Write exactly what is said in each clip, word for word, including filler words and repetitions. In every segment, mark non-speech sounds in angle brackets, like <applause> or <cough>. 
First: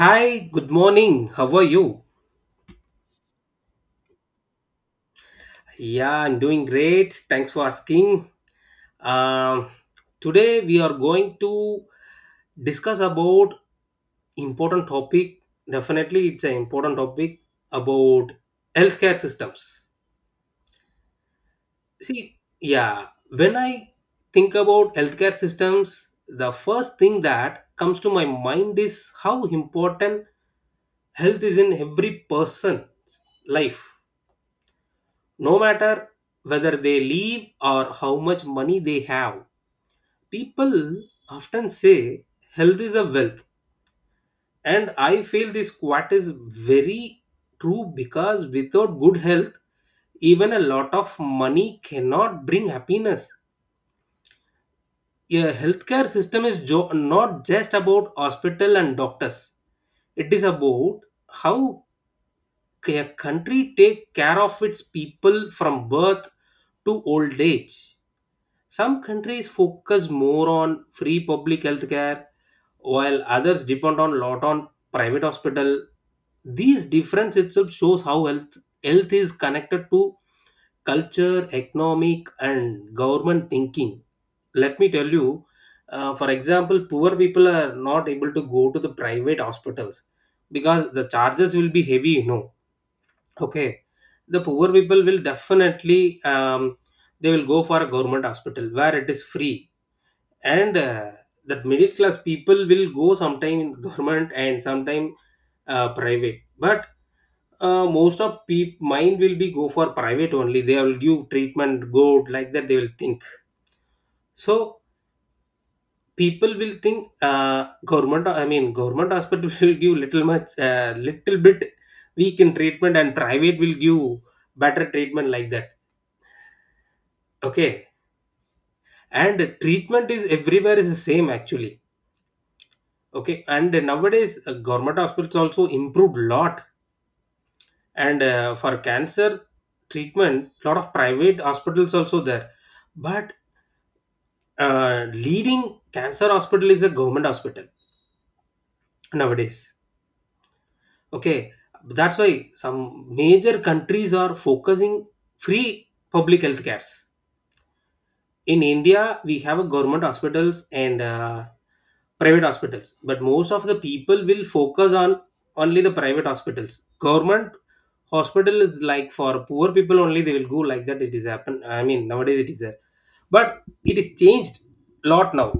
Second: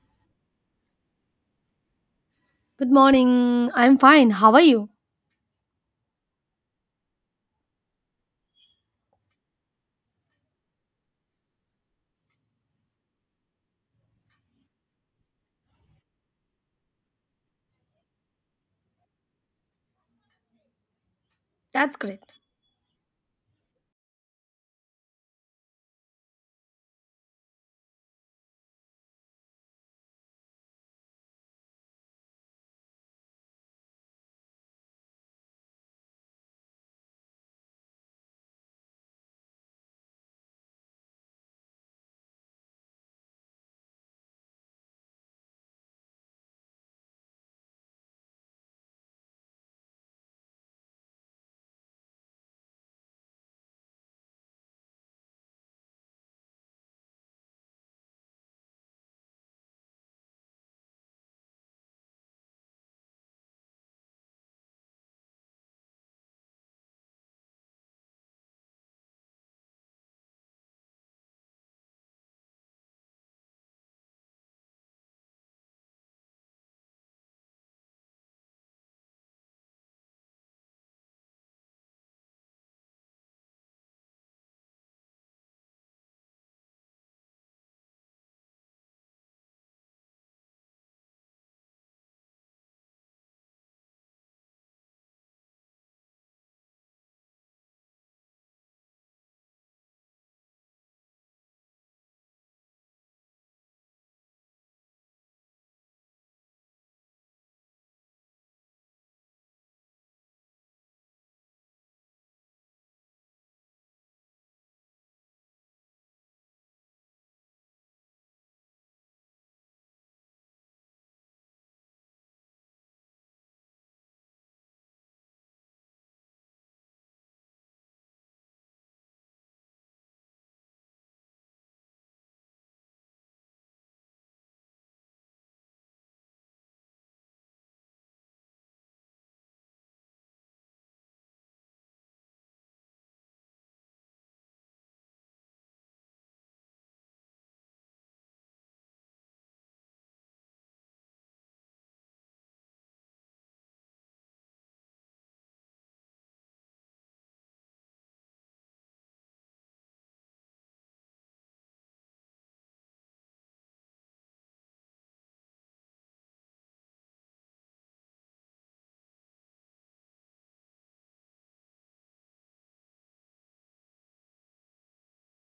Hi, good morning. How are you? Good morning. I'm fine. How are you? Yeah, I'm doing great. Thanks for asking. Um, Today we are going to discuss about important topic. Definitely, it's an important topic about healthcare systems. See, yeah, when I think about healthcare systems, the first thing that comes to my mind is how important health is in every person's life. No matter whether they live or how much money they have, people often say health is a wealth. And I feel this quote is very true because without good health, even a lot of money cannot bring happiness. A healthcare system is jo- not just about hospital and doctors. It is about how a country take care of its people from birth to old age. Some countries focus more on free public health care, while others depend on lot on private hospital. These difference itself shows how health health is connected to culture, economic, and government thinking. Let me tell you, uh, for example, poor people are not able to go to the private hospitals because the charges will be heavy. You know, okay, the poor people will definitely, um, they will go for a government hospital where it is free, and uh, that middle class people will go sometime in government and sometime uh, private. But uh, most of people mind will be go for private only. They will give treatment good, like that they will think. So people will think, uh, government, I mean government hospital <laughs> will give little much, uh, little bit weak in treatment, and private will give better treatment, like that. Okay, and treatment is everywhere is the same actually. Okay, and nowadays uh, government hospitals also improved a lot, and uh, for cancer treatment, lot of private hospitals also there. But uh, leading cancer hospital is a government hospital nowadays. Okay, that's why some major countries are focusing free public health cares. In India, we have a government hospitals and uh, private hospitals, but most of the people will focus on only the private hospitals. Government hospital is like for poor people only; they will go like that. It is happen. I mean, nowadays it is there, but it is changed lot now.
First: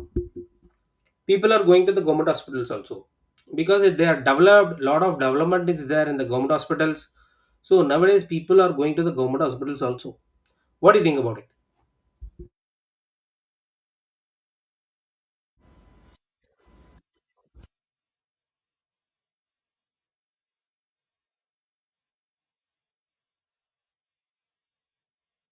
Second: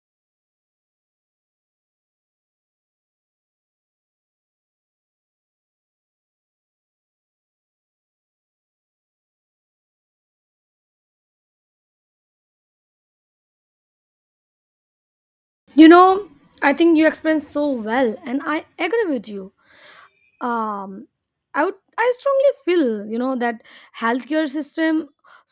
People are going to the government hospitals also because it- they are developed. Lot of development is there in the government hospitals. So nowadays people are going to the government hospitals also. What do you think about it? You know, I think you explained so well, and I agree with you. um i would i strongly feel, you know, that healthcare system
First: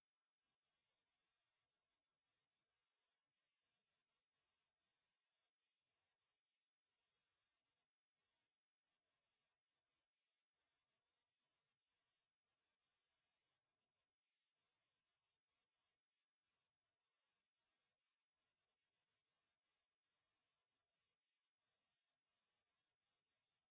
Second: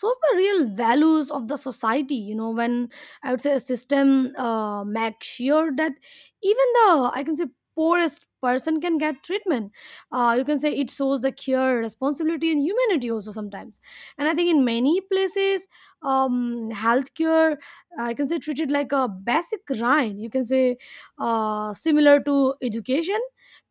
shows the real values of the society. You know, when I would say a system uh, makes sure that even the, I can say, poorest person can get treatment, uh, you can say it shows the care, responsibility, and humanity also sometimes. And I think in many places, um healthcare, I can say, treated like a basic right, you can say, uh, similar to education.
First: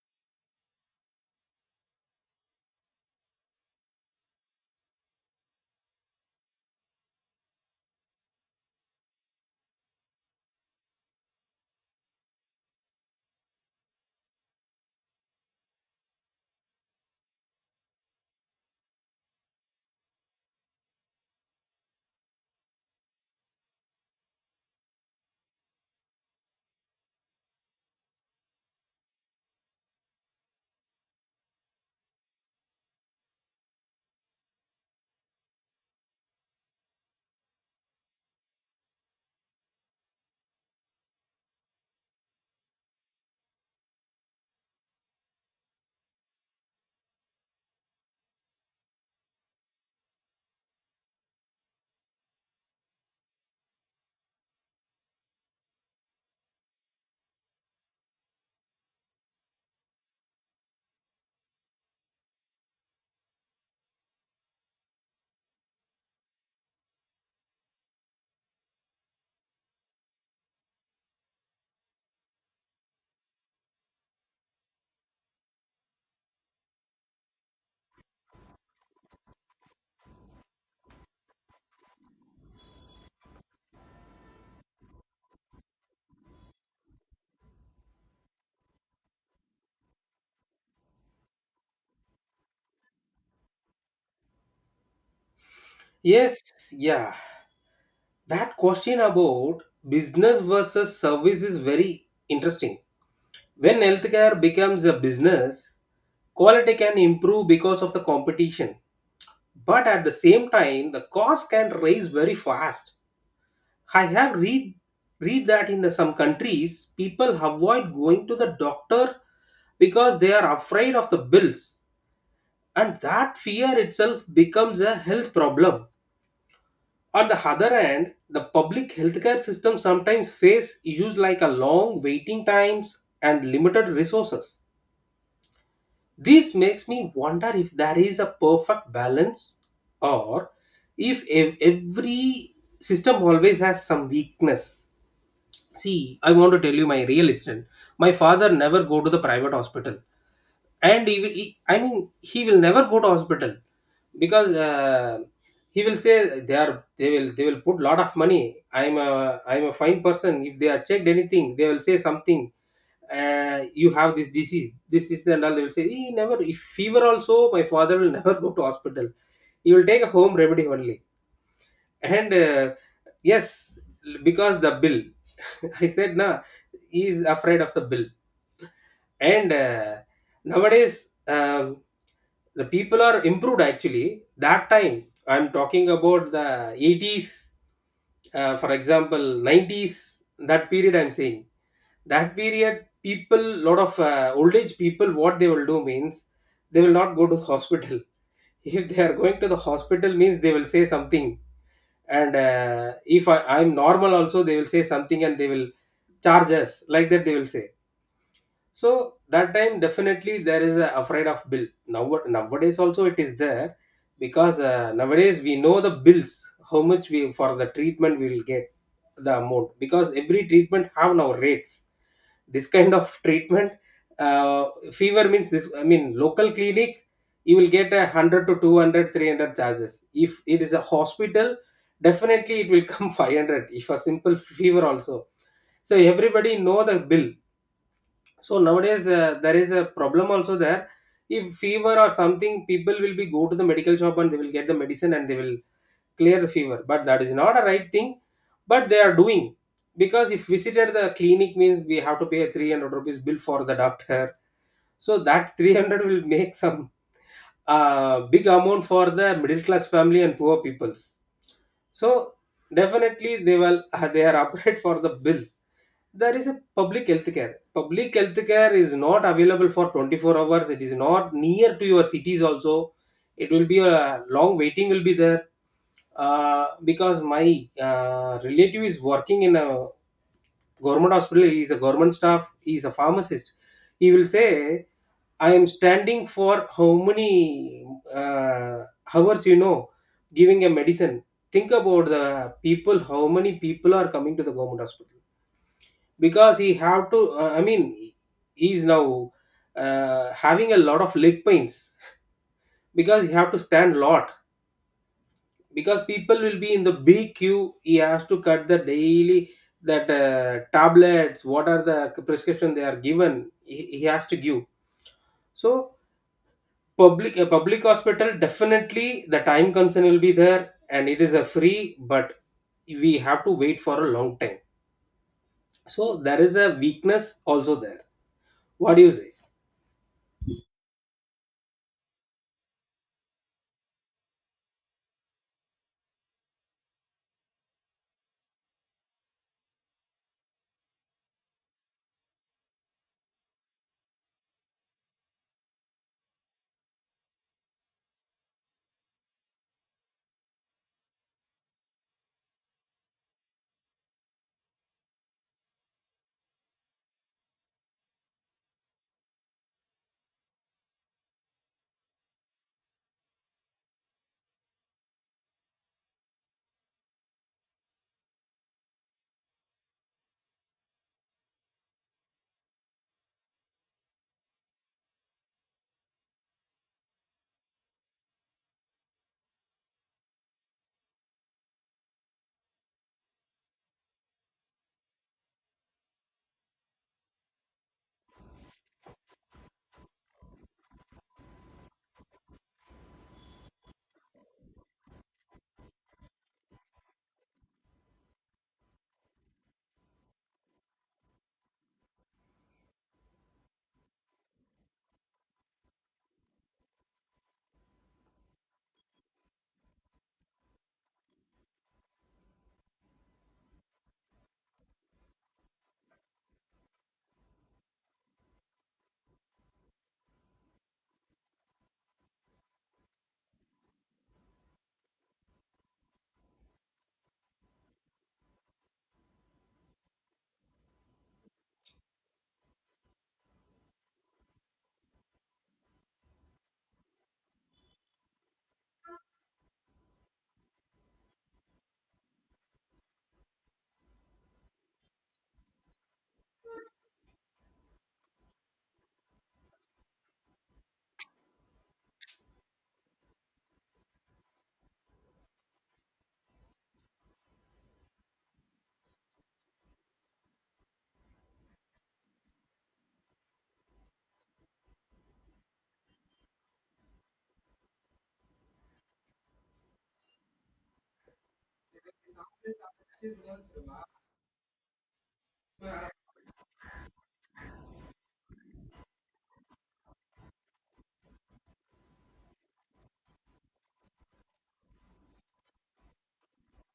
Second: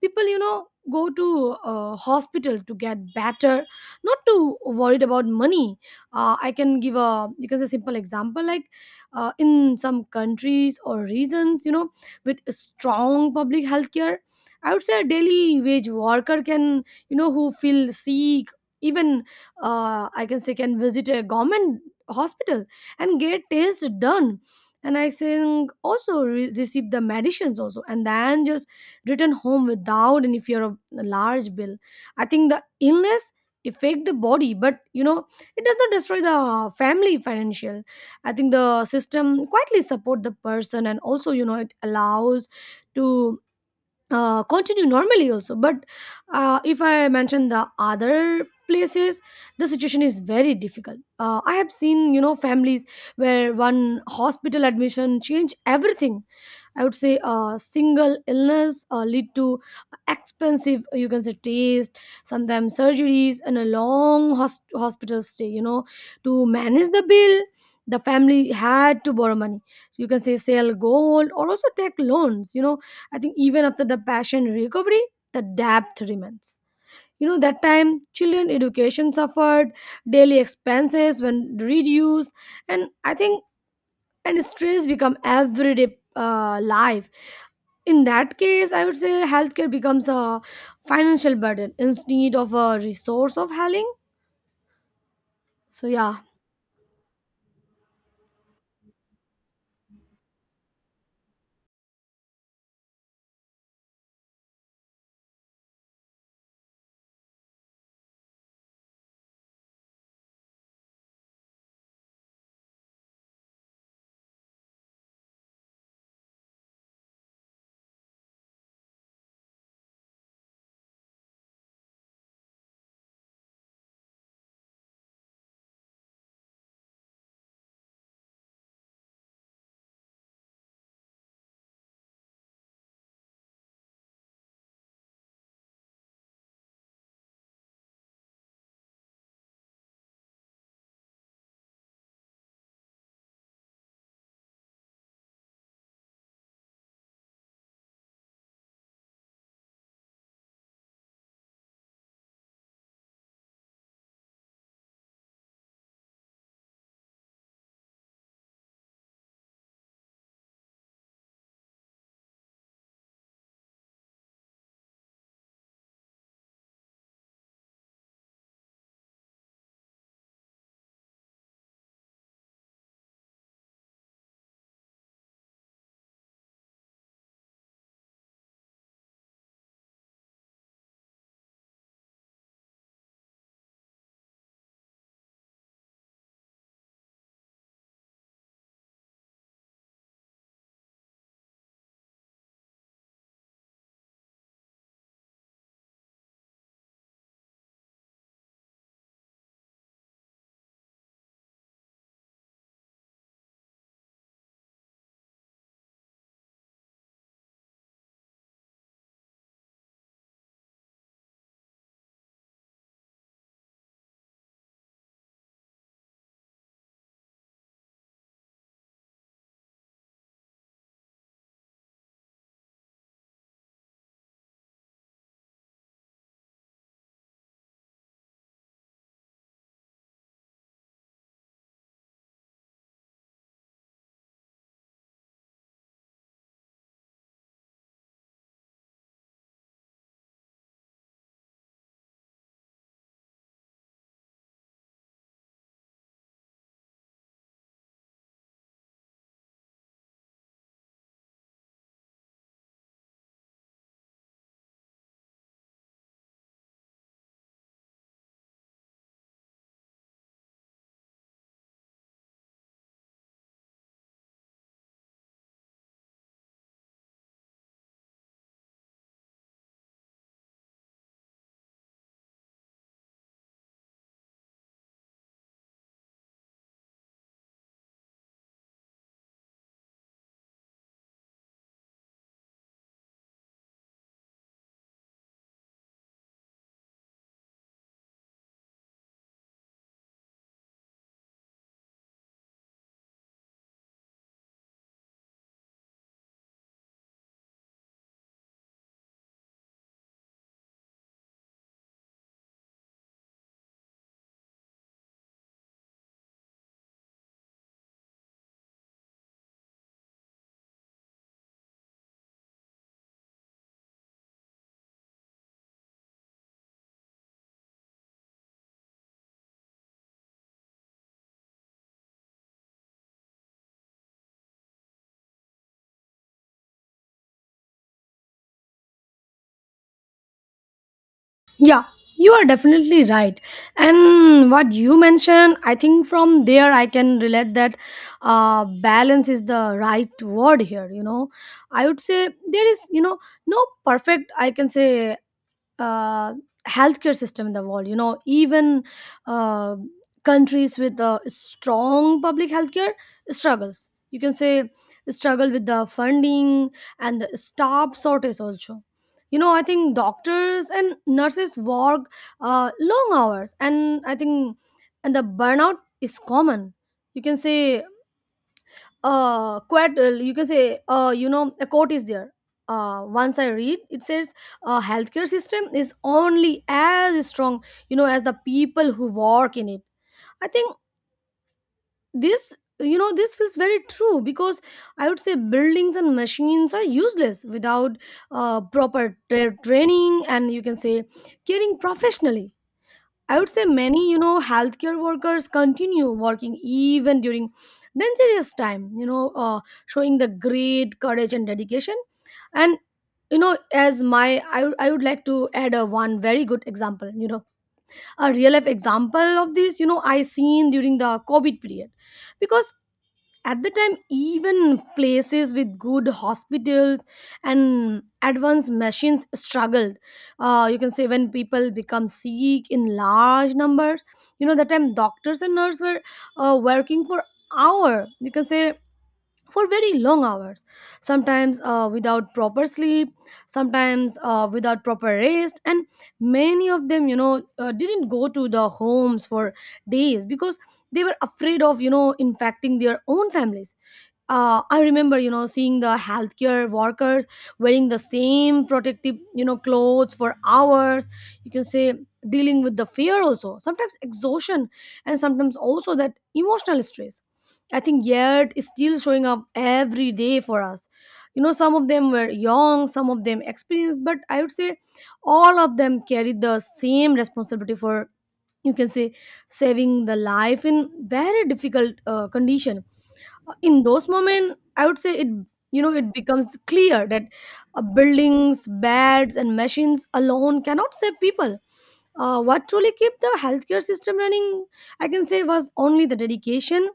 People, you know, go to uh, hospital to get better, not to worried about money. uh, I can give a, you can say, simple example like, uh, in some countries or regions, you know, with strong public health care, I would say a daily wage worker can, you know, who feel sick, even, uh, I can say, can visit a government hospital and get tests done, and I think also re- receive the medicines also, and then just return home without any fear of a large bill. I think the illness affect the body, but, you know, it does not destroy the family financial. I think the system quietly support the person, and also, you know, it allows to uh, continue normally also. But uh, if I mention the other places, the situation is very difficult. Uh, I have seen, you know, families where one hospital admission change everything. I would say a single illness uh, lead to expensive, you can say, taste, sometimes surgeries, and a long hos- hospital stay. You know, to manage the bill, the family had to borrow money. You can say sell gold, or also take loans. You know, I think even after the patient recovery, the debt remains. You know, that time children education suffered, daily expenses when reduced, and I think and stress become everyday uh, life. In that case, I would say healthcare becomes a financial burden instead of a resource of healing. So yeah. Yes, yeah. That question about business versus service is very interesting. When healthcare becomes a business, quality can improve because of the competition. But at the same time, the cost can rise very fast. I have read read that in some countries, people avoid going to the doctor because they are afraid of the bills. And that fear itself becomes a health problem. On the other hand, the public healthcare system sometimes face issues like a long waiting times and limited resources. This makes me wonder if there is a perfect balance, or if ev- every system always has some weakness. See, I want to tell you my real incident. My father never go to the private hospital, and he will, he, I mean, he will never go to hospital because uh, he will say they are they will they will put lot of money. I'm a I'm a fine person. If they are checked anything, they will say something. Uh, you have this disease, this is and all. They will say he never. If fever also, my father will <laughs> never go to hospital. He will take a home remedy only. And uh, yes, because the bill. <laughs> I said nah, he is afraid of the bill, and uh, nowadays, um, the people are improved actually. That time, I'm talking about the eighties, uh, for example, nineties, that period I'm saying. That period, people, lot of uh, old age people, what they will do means they will not go to the hospital. <laughs> If they are going to the hospital, means they will say something. And uh, if I, I'm normal, also, they will say something, and they will charge us. Like that, they will say. So that time definitely there is a afraid of bill. Now nowadays also it is there, because uh, nowadays we know the bills, how much we for the treatment we will get the amount, because every treatment have now rates. This kind of treatment, uh, fever means this, I mean local clinic, you will get a hundred to two hundred, three hundred charges. If it is a hospital, definitely it will come <laughs> five hundred if a simple fever also. So everybody know the bill. So nowadays uh, there is a problem also there. If fever or something, people will be go to the medical shop and they will get the medicine and they will clear the fever. But that is not a right thing. But they are doing because if visited the clinic means we have to pay a three hundred rupees bill for the doctor. So that three hundred will make some uh, big amount for the middle class family and poor peoples. So definitely they will <laughs> they are upright for the bills. There is a public health care. Public health care is not available for twenty-four hours. It is not near to your cities also. It will be a long waiting will be there. Uh, because my uh, relative is working in a government hospital. He is a government staff. He is a pharmacist. He will say I am standing for how many uh, hours, you know, giving a medicine. Think about the people, how many people are coming to the government hospital because he have to. Uh, I mean, he is now uh, having a lot of leg pains because he have to stand lot because people will be in the big queue. He has to cut the daily that uh, tablets. What are the prescription they are given? He, he has to give. So public a public hospital definitely the time concern will be there, and it is a free, but we have to wait for a long time. So there is a weakness also there. What do you say? Yeah, you are definitely right. And what you mentioned, I think from there I can relate that uh, balance is the right word here, you know. I would say there is, you know, no perfect, I can say, uh, healthcare system in the world, you know. Even uh, countries with a strong public healthcare struggles, you can say, struggle with the funding and the staff shortage also. You know, I think doctors and nurses work uh, long hours, and I think and the burnout is common, you can say. Uh quite uh, you can say, uh you know, a quote is there uh once I read. It says uh healthcare system is only as strong, you know, as the people who work in it. I think this, you know, this feels very true, because I would say buildings and machines are useless without uh proper tra- training and, you can say, caring professionally. I would say many, you know, healthcare workers continue working even during dangerous time, you know, uh, showing the great courage and dedication. And, you know, as my, I, I would like to add a one very good example, you know, a real life example of this. You know, I seen during the COVID period. Because at the time even places with good hospitals and advanced machines struggled uh, you can say when people become sick in large numbers. You know, that time doctors and nurses were uh, working for hour, you can say, for very long hours, sometimes uh, without proper sleep, sometimes uh, without proper rest. And many of them, you know, uh, didn't go to the homes for days, because they were afraid of, you know, infecting their own families. Uh, I remember, you know, seeing the healthcare workers wearing the same protective, you know, clothes for hours. You can say dealing with the fear also, sometimes exhaustion, and sometimes also that emotional stress. I think yet is still showing up every day for us. You know, some of them were young, some of them experienced, but I would say all of them carried the same responsibility for, you can say, saving the life in very difficult uh, condition. In those moments, I would say it, you know, it becomes clear that uh, buildings, beds, and machines alone cannot save people. Uh, what truly kept the healthcare system running, I can say, was only the dedication,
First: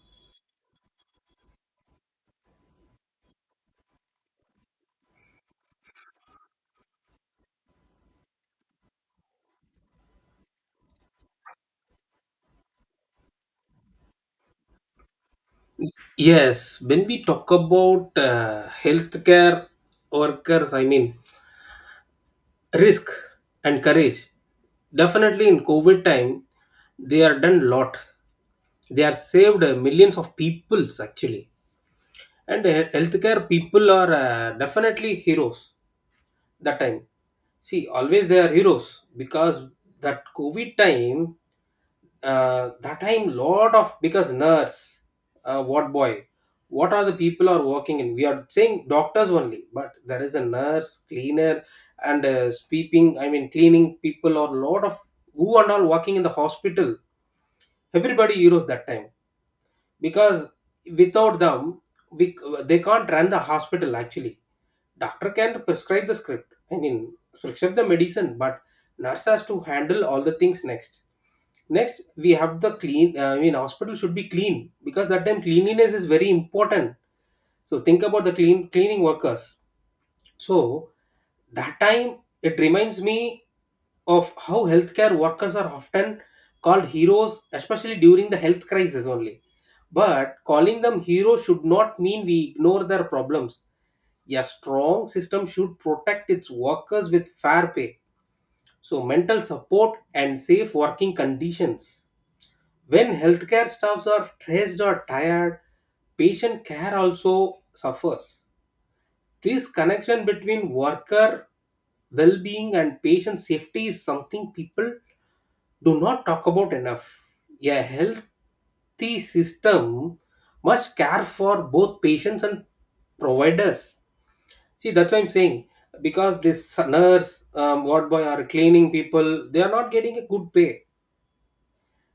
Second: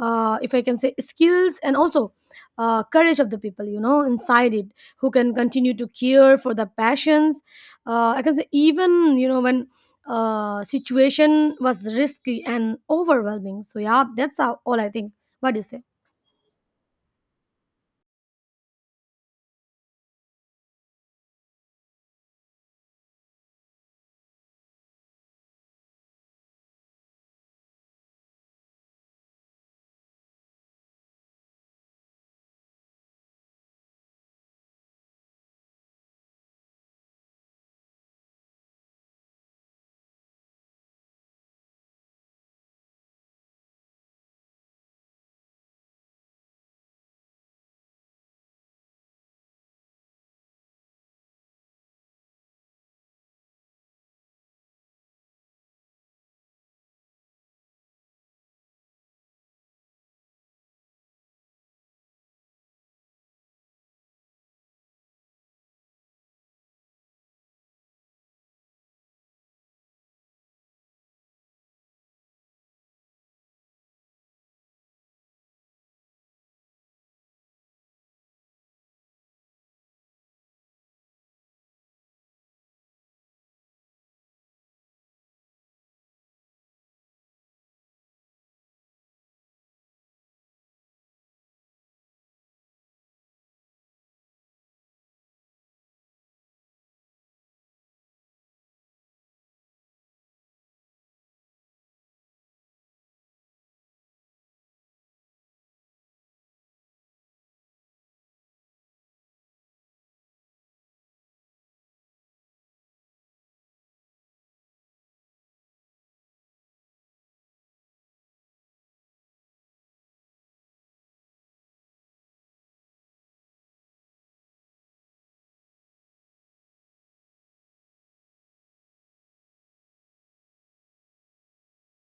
uh, if I can say, skills, and also uh, courage of the people, you know, inside it, who can continue to care for the passions, uh, I can say, even, you know, when uh, situation was risky and overwhelming. So yeah, that's all all I think. What do you say? Yes, when we talk about uh, healthcare workers, I mean risk and courage, definitely in COVID time they are done lot. They are saved uh, millions of peoples actually. And he- healthcare people are uh, definitely heroes that time. See, always they are heroes because that COVID time, uh, that time lot of, because nurse, uh, what boy, what are the people are working in? We are saying doctors only, but there is a nurse, cleaner, and uh, sweeping. I mean, cleaning people or lot of who and all working in the hospital. Everybody heroes that time, because without them we, they can't run the hospital actually. Doctor can prescribe the script, I mean prescribe the medicine, but nurse has to handle all the things. Next next we have the clean, uh, I mean hospital should be clean, because that time cleanliness is very important. So think about the clean cleaning workers. So that time it reminds me of how healthcare workers are often called heroes, especially during the health crisis only. But calling them heroes should not mean we ignore their problems. A strong system should protect its workers with fair pay, so mental support and safe working conditions. When healthcare staffs are stressed or tired, patient care also suffers. This connection between worker well-being and patient safety is something people do not talk about enough. A healthy system must care for both patients and providers. See, that's what I'm saying, because this nurse, um, ward boy or cleaning people, they are not getting a good pay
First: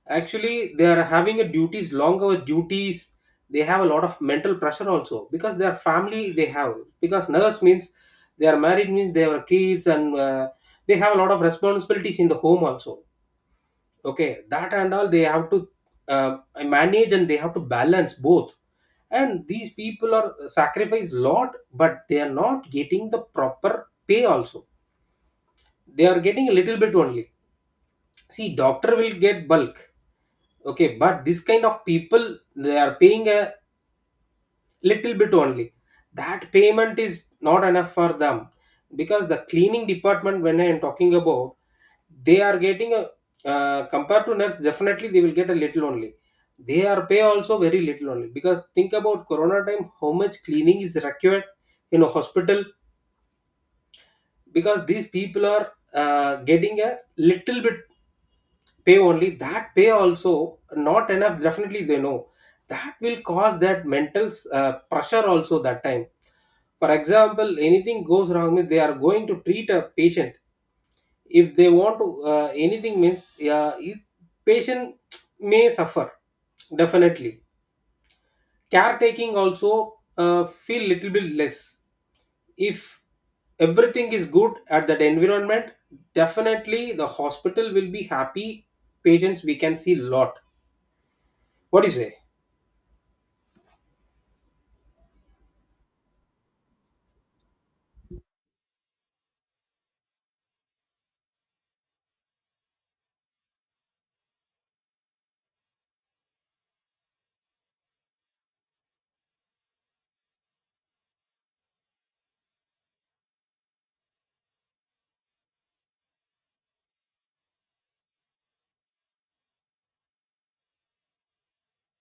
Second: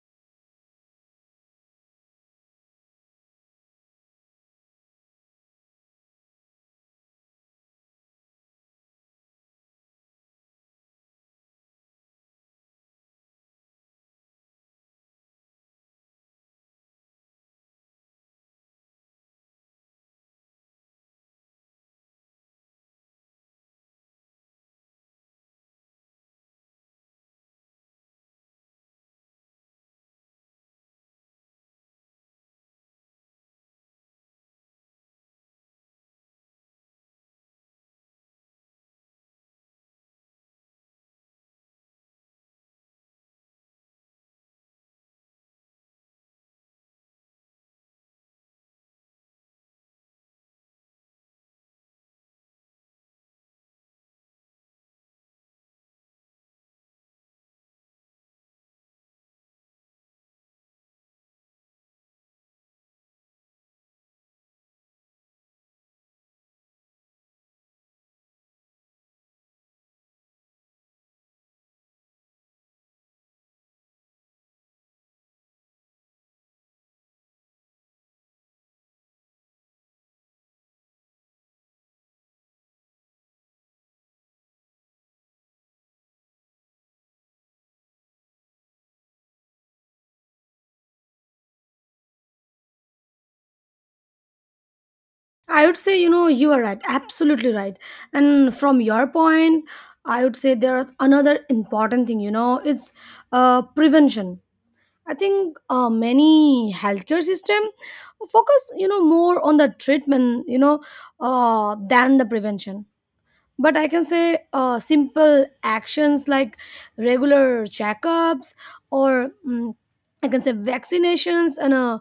actually. They are having a duties, long hour duties. They have a lot of mental pressure also, because their family they have, because nurse means they are married means they have kids, and uh, they have a lot of responsibilities in the home also. Okay, that and all they have to, uh, manage, and they have to balance both. And these people are sacrifice lot, but they are not getting the proper pay also. They are getting a little bit only. See, doctor will get bulk. Okay, but this kind of people they are paying a little bit only. That payment is not enough for them because the cleaning department, when I am talking about, they are getting a, uh, compared to nurse, definitely they will get a little only. They are pay also very little only because think about corona time, how much cleaning is required in a hospital because these people are uh, getting a little bit pay only. That pay also not enough definitely they know that will cause that mental uh, pressure also that time. For example, anything goes wrong means they are going to treat a patient. If they want to uh, anything means uh, if patient may suffer definitely caretaking also uh, feel little bit less if everything is good at that environment, definitely the hospital will be happy, patients we can see lot. What do you say? I would say, you know, you are right, absolutely right. And from your point, I would say there's another important thing, you know, it's uh, prevention. I think uh, many healthcare system focus, you know, more on the treatment, you know, uh, than the prevention. But I can say uh, simple actions like regular checkups, or mm, I can say, vaccinations and uh,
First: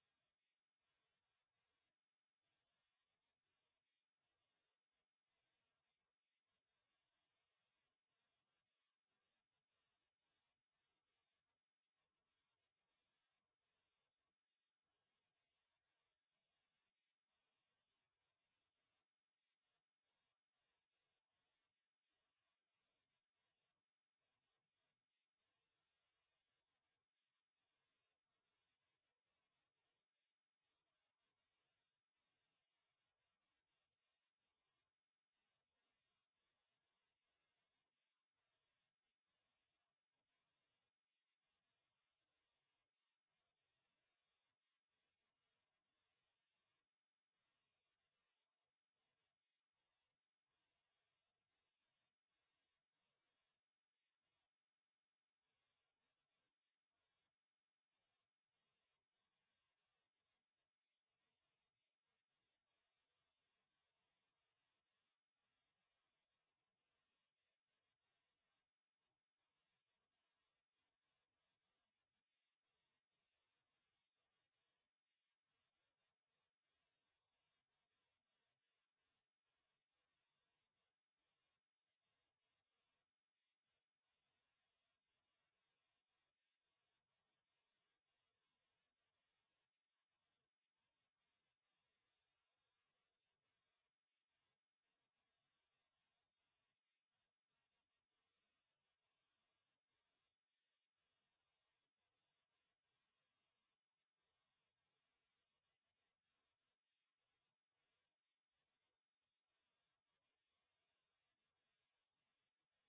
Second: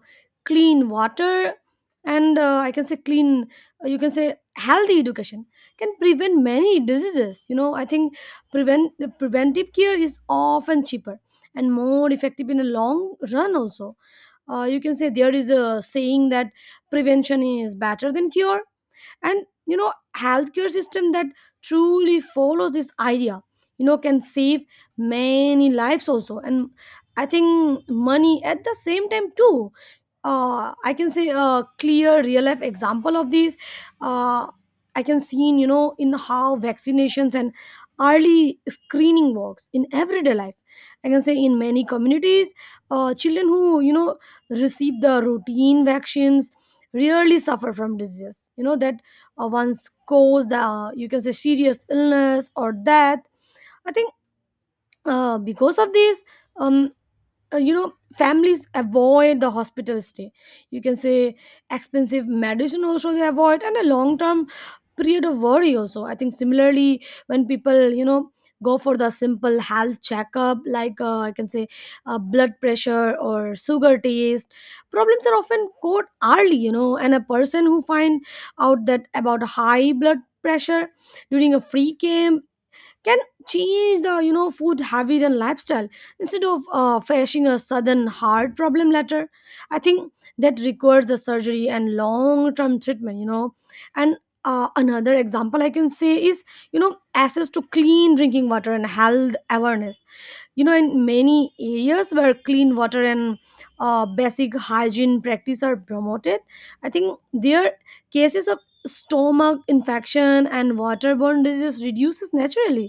clean water, and uh, I can say clean, uh, you can say, healthy education can prevent many diseases, you know. I think prevent preventive care is often cheaper and more effective in the long run also. uh, you can say there is a saying that prevention is better than cure. And, you know, healthcare system that truly follows this idea, you know, can save many lives also, and I think money at the same time too. Uh, I can say a clear real life example of this. Uh, I can see in, you know, in how vaccinations and early screening works in everyday life. I can say in many communities, uh, children who, you know, receive the routine vaccines rarely suffer from diseases, you know, that uh, once caused uh, you can say, serious illness or death. I think uh, because of this, um, uh, you know, families avoid the hospital stay, you can say, expensive medicine also they avoid, and a long term period of worry also. I think similarly when people, you know, go for the simple health checkup like, uh, I can say, uh, blood pressure or sugar test, problems are often caught early, you know. And a person who find out that about high blood pressure during a free camp can change the, you know, food habit and lifestyle instead of uh, facing a sudden heart problem later. I think that requires the surgery and long term treatment, you know. And uh, another example I can say is, you know, access to clean drinking water and health awareness. You know, in many areas where clean water and uh, basic hygiene practice are promoted, I think their cases of stomach infection and waterborne disease reduces naturally.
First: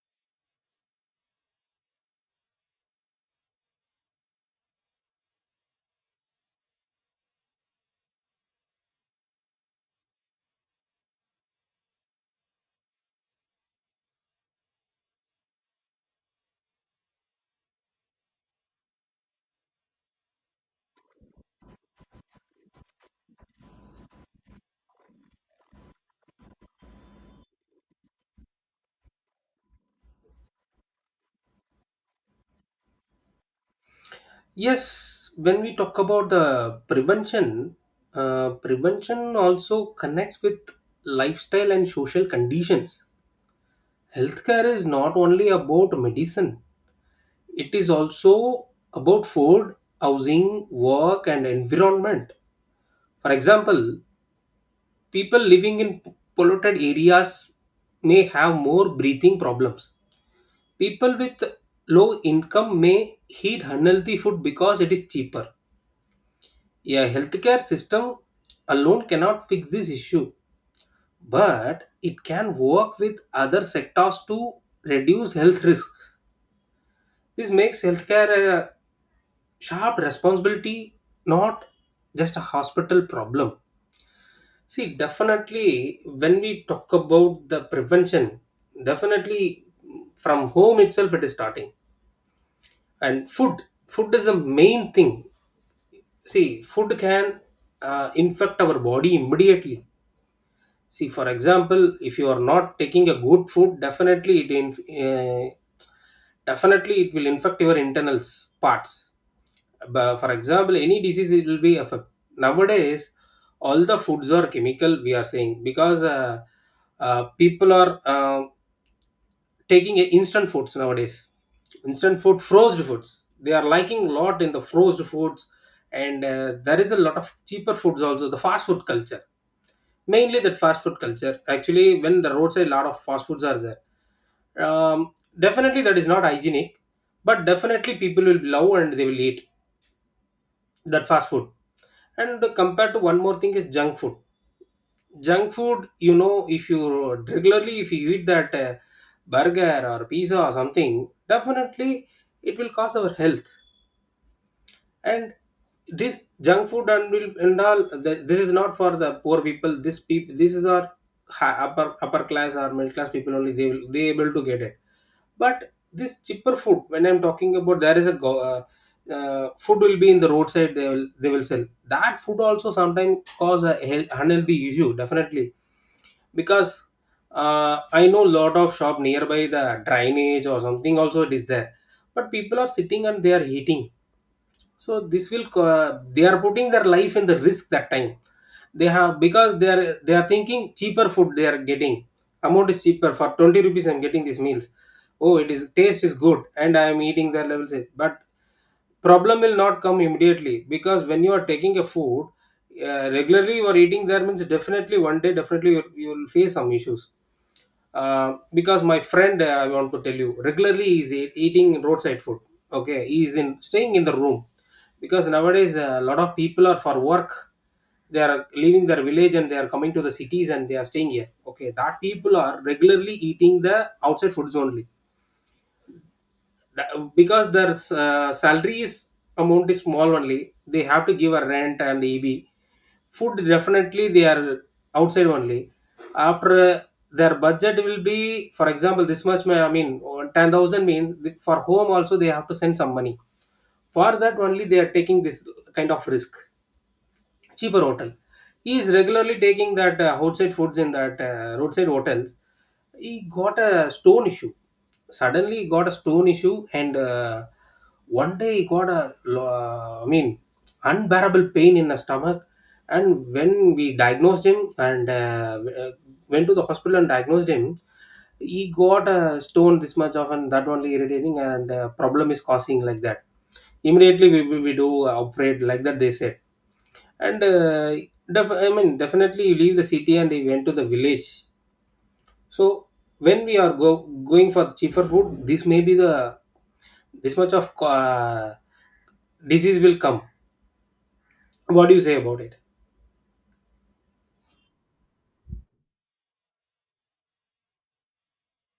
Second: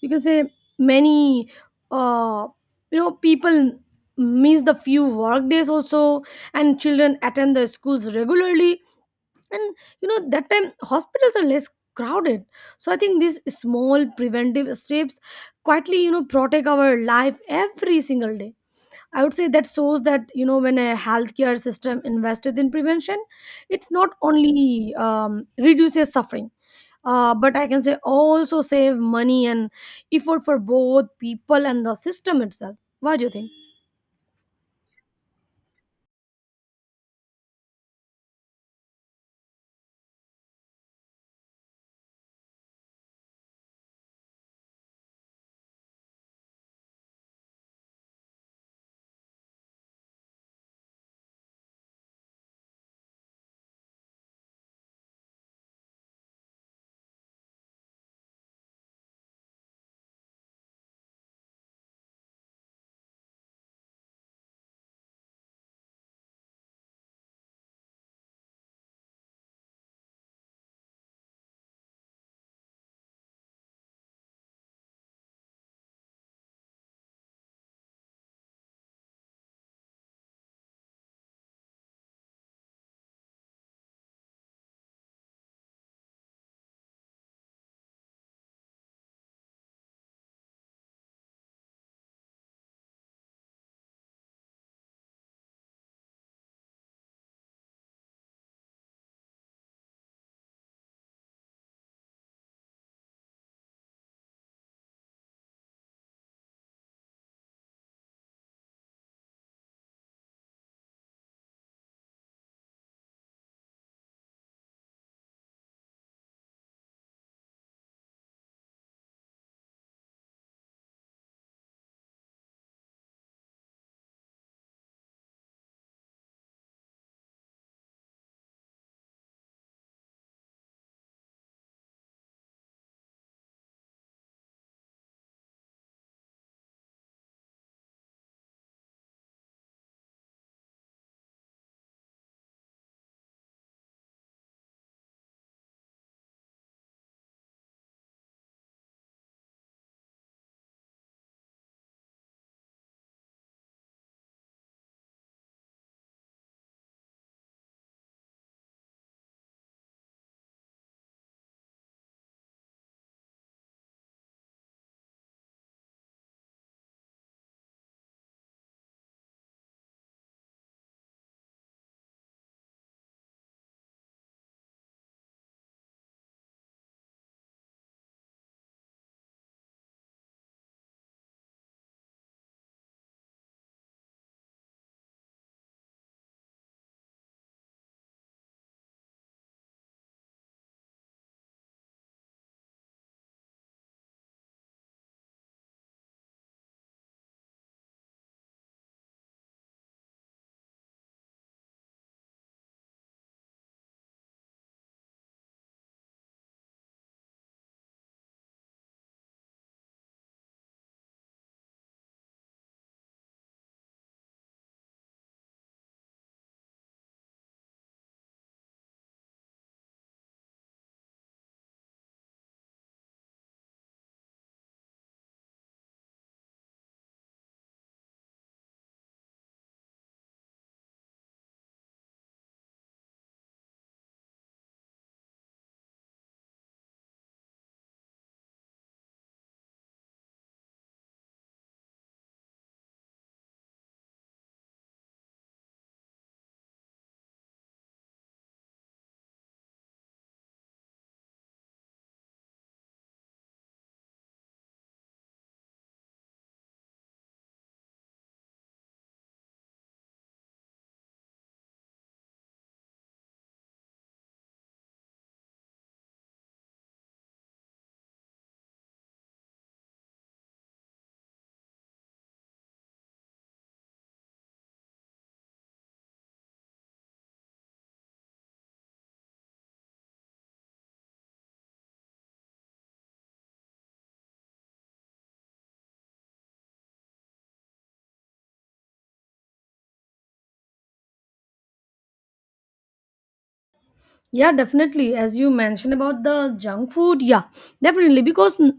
You can say many uh you know, people miss the few work days also, and children attend the schools regularly. And, you know, that time hospitals are less crowded. So I think these small preventive steps quietly, you know, protect our life every single day. I would say that shows that, you know, when a healthcare system invested in prevention, it's not only um, reduces suffering, uh, but I can say also save money and effort for both people and the system itself. What do you think? Yes, when we talk about the prevention, uh, prevention also connects with lifestyle and social conditions. Healthcare is not only about medicine, it is also about food, housing, work, and environment. For example, people living in polluted areas may have more breathing problems. People with low income may eat unhealthy food because it is cheaper. A healthcare system alone cannot fix this issue, but it can work with other sectors to reduce health risk. This makes healthcare a sharp responsibility, not just a hospital problem. See, definitely, when we talk about the prevention, definitely from home itself it is starting. And food, food is the main thing. See, food can uh, infect our body immediately. See, for example, if you are not taking a good food, definitely it in uh, definitely it will infect your internals parts. But for example, any disease it will be affect. Nowadays, all the foods are chemical. We are saying because uh, uh, people are uh, taking instant foods nowadays. Instant food, frozen foods. They are liking lot in the frozen foods, and uh, there is a lot of cheaper foods also. The fast food culture, mainly that fast food culture, actually when the roadside lot of fast foods are there, um, definitely that is not hygienic, but definitely people will love and they will eat that fast food. And compared to one more thing is junk food. Junk food, you know, if you regularly, if you eat that uh, burger or pizza or something, definitely it will cause our health. And this junk food and will and all th- this is not for the poor people, this people, this is our hi- upper upper class or middle class people only, they will, they able to get it. But this cheaper food, when I'm talking about, there is a go, uh, uh, food will be in the roadside, they will they will sell that food also sometimes cause a health, unhealthy issue definitely. Because uh, I know lot of shop nearby the drainage or something also it is there, but people are sitting and they are eating. So this will co- uh, they are putting their life in the risk that time they have, because they are they are thinking cheaper food they are getting, amount is cheaper. For twenty rupees I'm getting these meals, oh it is taste is good and I am eating their levels. But problem will not come immediately because when you are taking a food uh, regularly you are eating there means definitely one day definitely you, you will face some issues. Uh, because my friend, uh, I want to tell you regularly is e- eating roadside food. Okay, he is in staying in the room because nowadays a lot of people are for work, they are leaving their village and they are coming to the cities and they are staying here. Okay, that people are regularly eating the outside foods only. Th- because their uh, salary is amount is small only. They have to give a rent and eb food definitely they are outside only. After uh, their budget will be, for example, this much may- I mean, or ten thousand means, th- for home also they have to send some money. For that only they are taking this kind of risk, cheaper hotel. He is regularly taking that uh, outside foods in that uh, roadside hotels. He got a stone issue. Suddenly, he got a stone issue, and uh, one day he got a, lo- uh, I mean, unbearable pain in the stomach. And when we diagnosed him and uh, w- uh, went to the hospital and diagnosed him, he got a stone this much often, that only irritating, and uh, problem is causing like that. Immediately, we, we, we do operate like that, they said. And uh, def- I mean, definitely you leave the city and you went to the village. So when we are go- going for cheaper food, this may be the this much of uh, disease will come. What do you say about it? Yeah, definitely. As you mentioned about the junk food, yeah, definitely. Because uh,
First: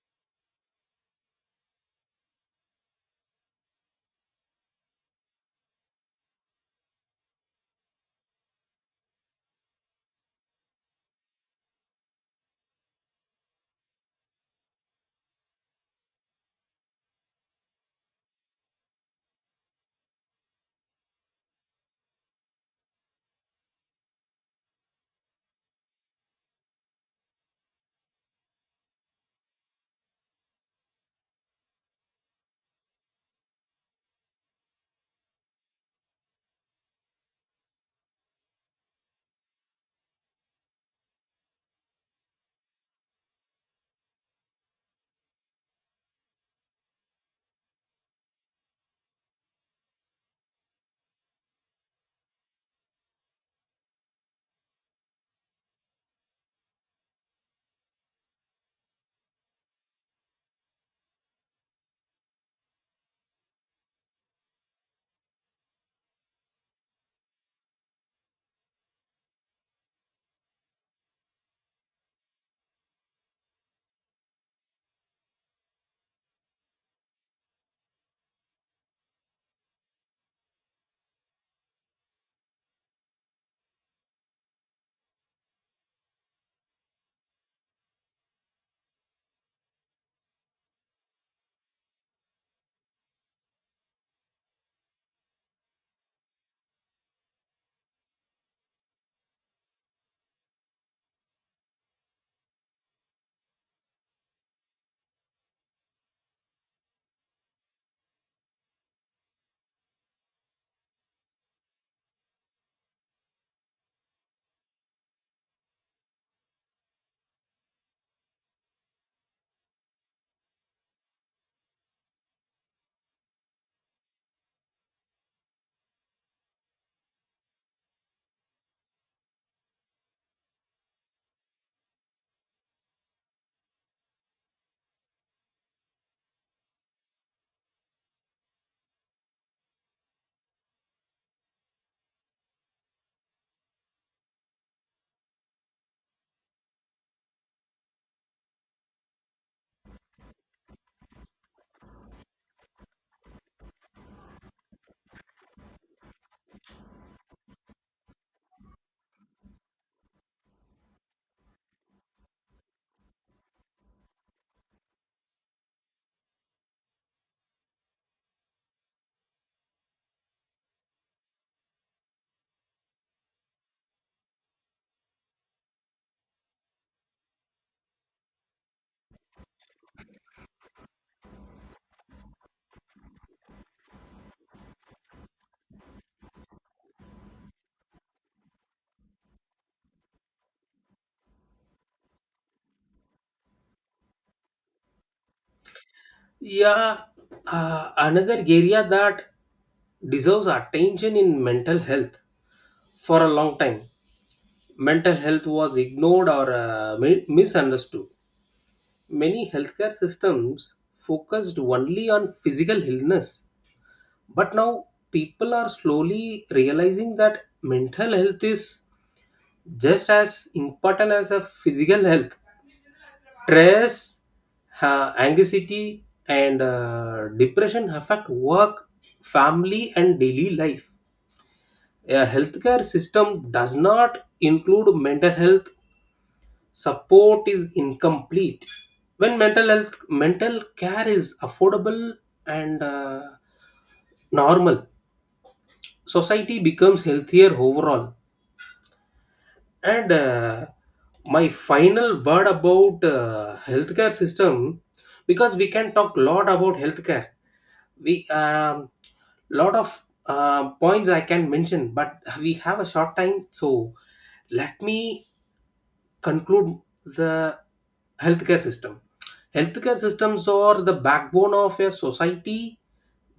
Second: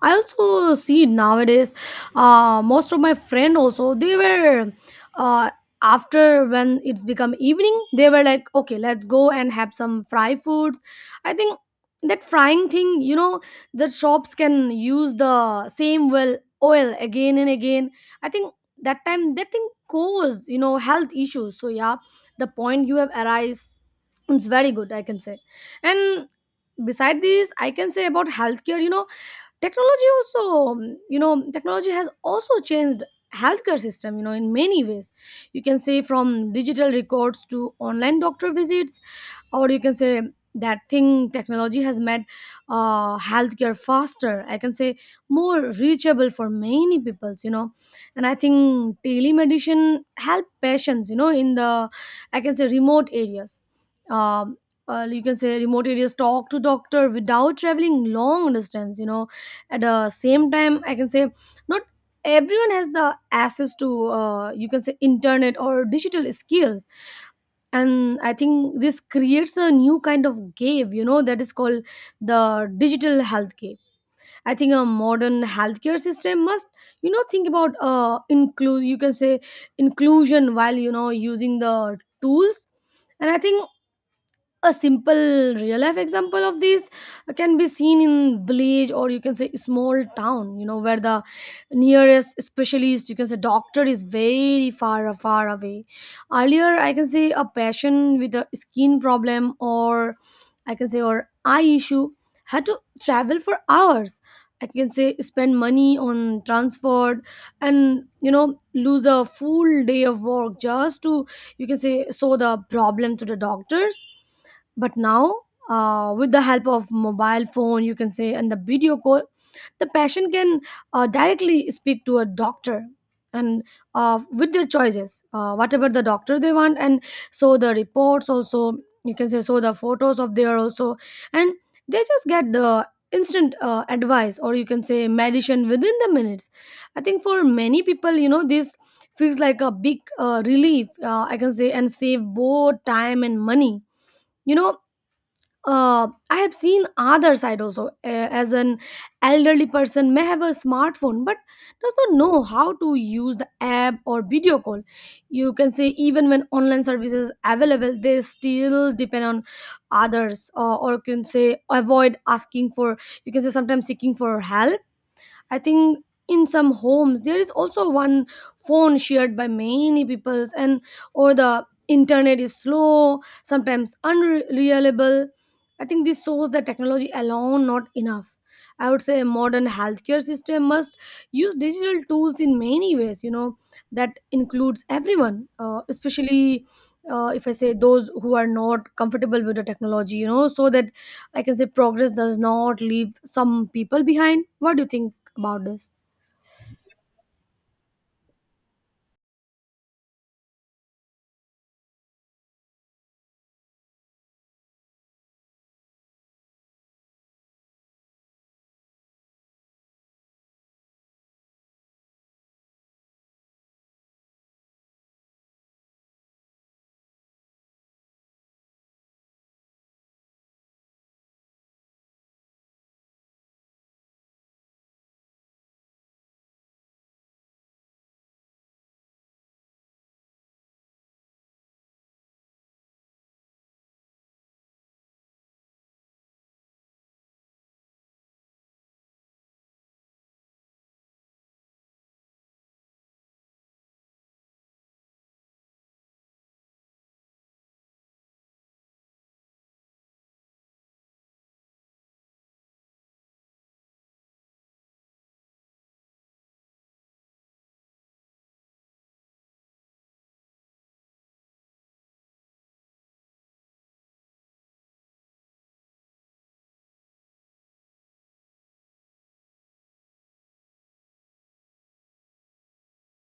I also see nowadays, uh, most of my friend also they were, uh, after when it's become evening, they were like, okay, let's go and have some fry foods. I think that frying thing, you know, the shops can use the same well oil again and again. I think that time that thing cause, you know, health issues. So yeah, the point you have arise, it's very good, I can say. And beside this, I can say about healthcare, you know, technology also. um, you know, technology has also changed healthcare system, you know, in many ways. You can say from digital records to online doctor visits, or you can say that thing technology has made uh, healthcare faster, I can say, more reachable for many peoples, you know. And I think telemedicine help patients, you know, in the, I can say, remote areas. um, uh, you can say remote areas talk to doctor without traveling long distance, you know. At the same time, I can say not everyone has the access to, uh, you can say, internet or digital skills. And I think this creates a new kind of gap, you know, that is called the digital health gap. I think a modern healthcare system must, you know, think about uh include, you can say, inclusion while, you know, using the tools. And I think a simple real life example of this can be seen in village, or you can say small town, you know, where the nearest specialist, you can say doctor, is very far far away. Earlier, I can say a patient with a skin problem, or, I can say, or eye issue, had to travel for hours, I can say spend money on transport, and, you know, lose a full day of work just to, you can say, show the problem to the doctors. But now, uh, with the help of mobile phone, you can say, and the video call, the patient can uh, directly speak to a doctor, and uh, with their choices, uh, whatever the doctor they want, and so the reports also, you can say, so the photos of their also, and they just get the instant uh, advice, or you can say, medicine within the minutes. I think for many people, you know, this feels like a big uh, relief, uh, I can say, and save both time and money, you know. Uh, I have seen other side also. Uh, as an elderly person may have a smartphone but does not know how to use the app or video call. You can say even when online services available, they still depend on others, or or can say avoid asking for. You can say sometimes seeking for help. I think in some homes there is also one phone shared by many peoples, and or the internet is slow, sometimes unreliable. I think this shows that technology alone not enough. I would say modern healthcare system must use digital tools in many ways, you know, that includes everyone, uh, especially uh, if I say those who are not comfortable with the technology, you know, so that I can say progress does not leave some people behind. What do you think about this? Yeah, uh, another area that deserves attention in mental health. For a long time mental health was ignored or uh, mi- misunderstood. Many healthcare systems focused only on physical illness. But now people are slowly realizing that mental health is just as important as a physical health. Stress, uh, anxiety, and uh, depression affect work, family, and daily life. A healthcare system does not include mental health support is incomplete. When mental health mental care is affordable and uh, normal, society becomes healthier overall. And uh, my final word about uh, healthcare system, because we can talk a lot about healthcare. We um, lot of uh, points I can mention, but we have a short time, so let me conclude the healthcare system. Healthcare systems are the backbone of a society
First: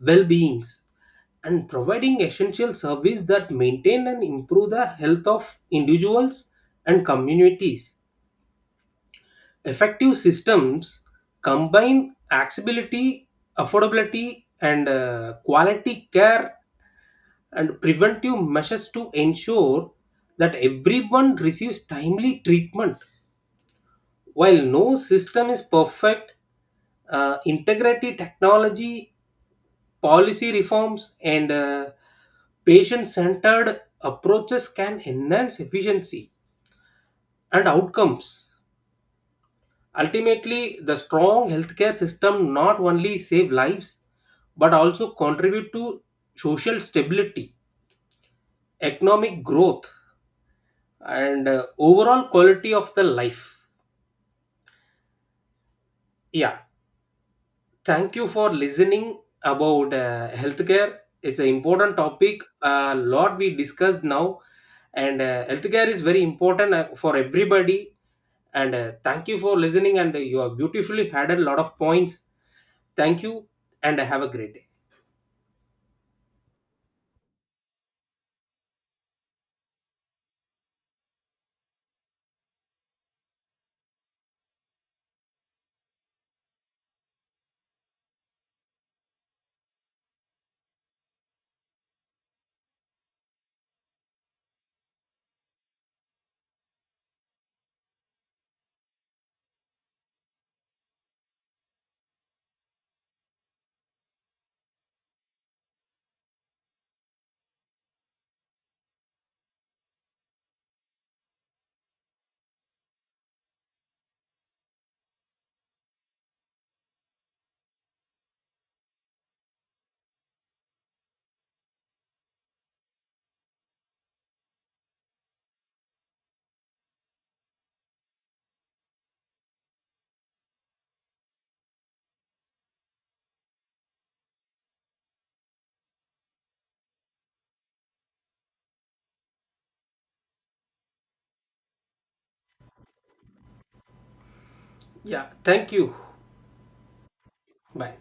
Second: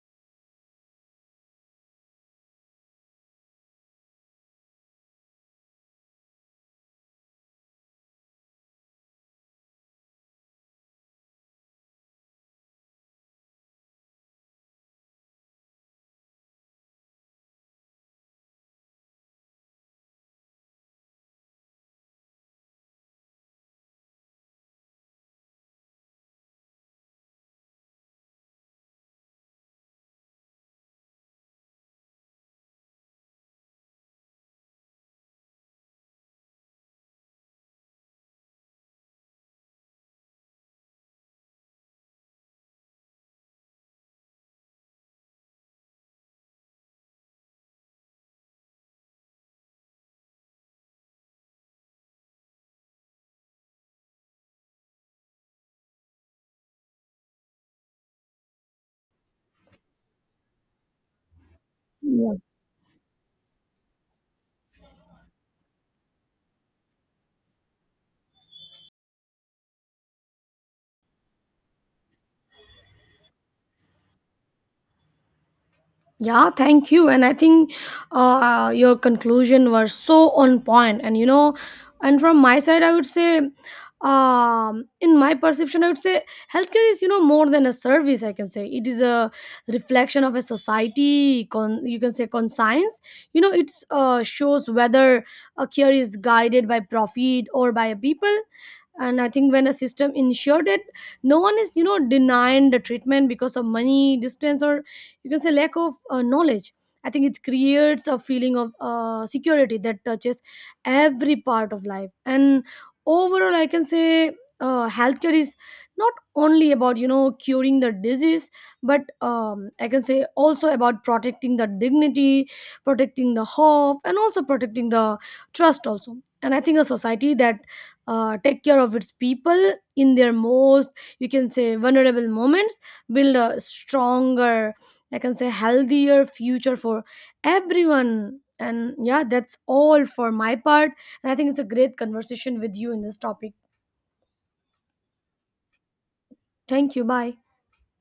well-beings and providing essential service that maintain and improve the health of individuals and communities. Effective systems combine accessibility, affordability, and uh, quality care and preventive measures to ensure that everyone receives timely treatment. While no system is perfect, uh, integrated technology, policy reforms, and uh, patient centered approaches can enhance efficiency and outcomes. Ultimately, the strong healthcare system not only save lives but also contribute to social stability, economic growth, and uh, overall quality of the life. Yeah. Thank you for listening about uh, healthcare. It's an important Yeah. topic. A lot we discussed now, and uh, healthcare is very important uh, for everybody. And uh, thank you for listening. And uh, you have beautifully had a lot of points. Thank you, and have a great day. Yeah, thank you. And I think uh, your conclusion were so on point. And, you know, and from my side, I would say, um, in my perception, I would say healthcare is, you know, more than a service. I can say it is a reflection of a society. Con- you can say conscience. You know, it's uh, shows whether a care is guided by profit or by a people. And I think when a system ensured it, no one is, you know, denying the treatment because of money, distance, or, you can say, lack of uh, knowledge, I think it creates a feeling of uh, security that touches every part of life. And overall, I can say uh, healthcare is not only about, you know, curing the disease, but um, I can say also about protecting the dignity, protecting the hope, and also protecting the trust also. And I think a society that uh, take care of its people in their most, you can say, vulnerable moments build a stronger, I can say, healthier future for everyone. And yeah, that's all for my part. And I think it's a great conversation with you in this topic. Yeah, thank you. Thank you. Bye. Bye.